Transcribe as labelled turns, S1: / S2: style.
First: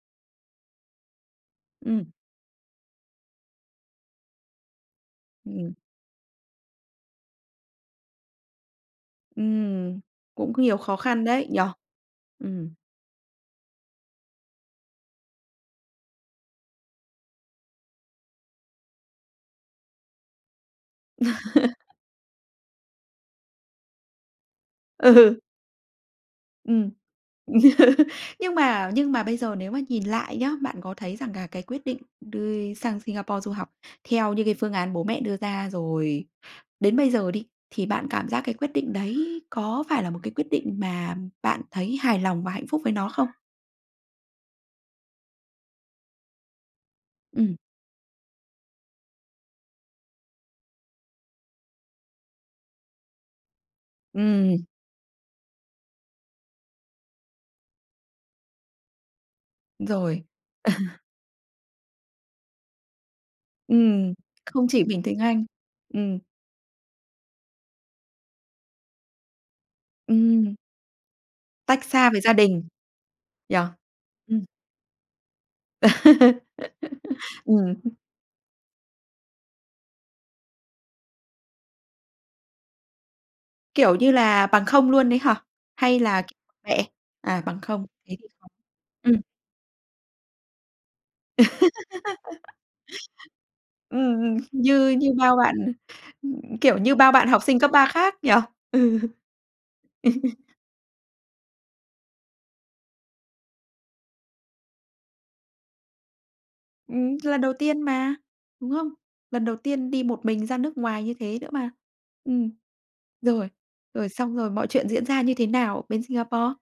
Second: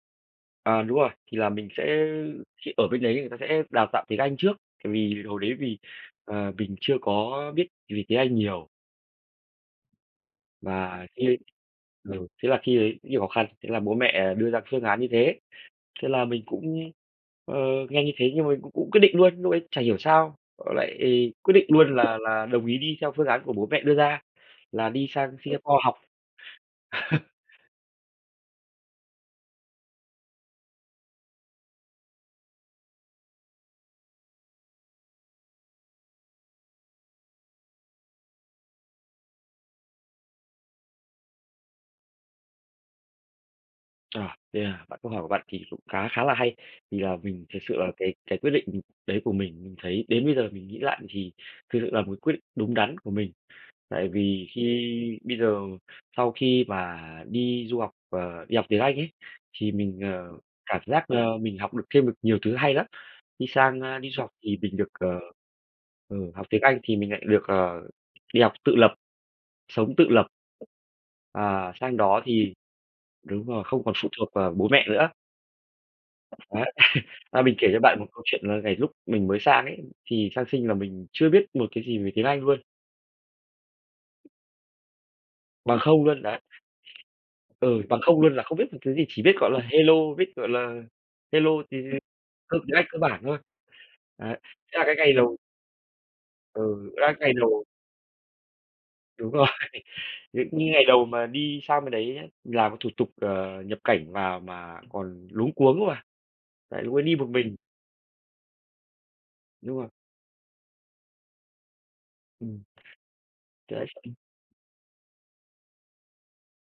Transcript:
S1: À, đúng rồi, thì là mình sẽ
S2: Ừm.
S1: khi ở bên đấy người ta sẽ đào tạo tiếng Anh trước, tại vì hồi đấy
S2: Ừm.
S1: vì, ờ, mình chưa có biết gì tiếng Anh nhiều.
S2: Ừm, cũng có nhiều khó
S1: Và
S2: khăn
S1: khi
S2: đấy, nhỉ?
S1: lên ừ, thế là
S2: Ừm.
S1: khi ấy nhiều khó khăn, thế là bố mẹ đưa ra phương án như thế, thế là mình cũng, ờ, nghe như thế, nhưng mà cũng cũng quyết định luôn. Lúc ấy chả hiểu sao lại quyết định luôn là là đồng ý đi theo phương án của bố mẹ đưa ra, là đi sang
S2: Ừ.
S1: Singapore học.
S2: Ừm. Nhưng mà nhưng mà bây giờ nếu mà nhìn lại nhá, bạn có thấy rằng là cái quyết định đi sang Singapore du học theo như cái phương án bố mẹ đưa ra, rồi đến bây giờ đi, thì bạn cảm giác cái quyết định đấy có phải là một cái quyết định mà bạn thấy hài lòng và hạnh phúc với nó không?
S1: [unintelligible] Yeah. Bạn câu hỏi của bạn thì cũng khá khá là hay. Thì là mình
S2: Ừm.
S1: thực sự là về cái quyết định, ừ, ừ, đấy của mình, mình thấy đến bây giờ mình nghĩ lại thì thực sự là một cái quyết định đúng đắn của mình. Tại vì
S2: Ừm.
S1: khi bây giờ sau khi mà đi du học, ờ, đi học tiếng Anh ấy, thì mình,
S2: Rồi.
S1: ờ, cảm giác, ơ, mình học được thêm được nhiều thứ hay lắm. Đi sang, a, đi
S2: Ừm,
S1: du học thì
S2: không
S1: mình
S2: chỉ
S1: được,
S2: mình tiếng
S1: ờ,
S2: Anh. Ừm.
S1: ừ, học tiếng Anh thì mình lại được, ờ, đi học tự lập, sống tự lập.
S2: Ừm.
S1: À,
S2: Tách
S1: sang
S2: xa với
S1: đó
S2: gia
S1: thì
S2: đình,
S1: đúng
S2: nhỉ?
S1: rồi, không còn phụ thuộc
S2: Ừm.
S1: vào bố mẹ nữa. Ấy, à, mình
S2: Ừm,
S1: kể cho
S2: ưm.
S1: bạn một câu chuyện, là ngày lúc mình mới sang ấy, thì sang Sing là mình chưa biết một cái gì về tiếng Anh luôn.
S2: Kiểu như là, bằng không luôn đấy hả?
S1: Bằng
S2: Hay
S1: không luôn,
S2: là
S1: đấy.
S2: bẹ? À, bằng
S1: Ừ,
S2: không,
S1: bằng
S2: thế
S1: không
S2: thì
S1: luôn, là không biết một thứ gì, chỉ
S2: ừm.
S1: biết, gọi là, hello, biết, gọi là, hello thì thì cơ tiếng Anh cơ bản thôi.
S2: Ừm, ừm,
S1: Đấy, thế là
S2: như
S1: cái
S2: như
S1: ngày
S2: bao
S1: đầu
S2: bạn ừm, ừm, kiểu
S1: Ừ,
S2: như, bao
S1: đang
S2: bạn
S1: ngày
S2: học sinh
S1: đầu
S2: cấp 3 khác nhỉ? Ừ.
S1: Đúng rồi, những những ngày đầu mà đi sang bên đấy làm thủ tục, ờ, nhập cảnh vào mà còn luống cuống mà, đấy vẫn đi
S2: Ừm,
S1: một
S2: lần đầu
S1: mình.
S2: tiên mà, đúng không? Lần đầu
S1: Đúng rồi.
S2: tiên đi một mình ra nước ngoài như thế nữa mà. Ừm.
S1: Ừm.
S2: Rồi,
S1: Từ đấy
S2: rồi,
S1: xong
S2: xong rồi mọi chuyện diễn ra như thế nào bên Singapore?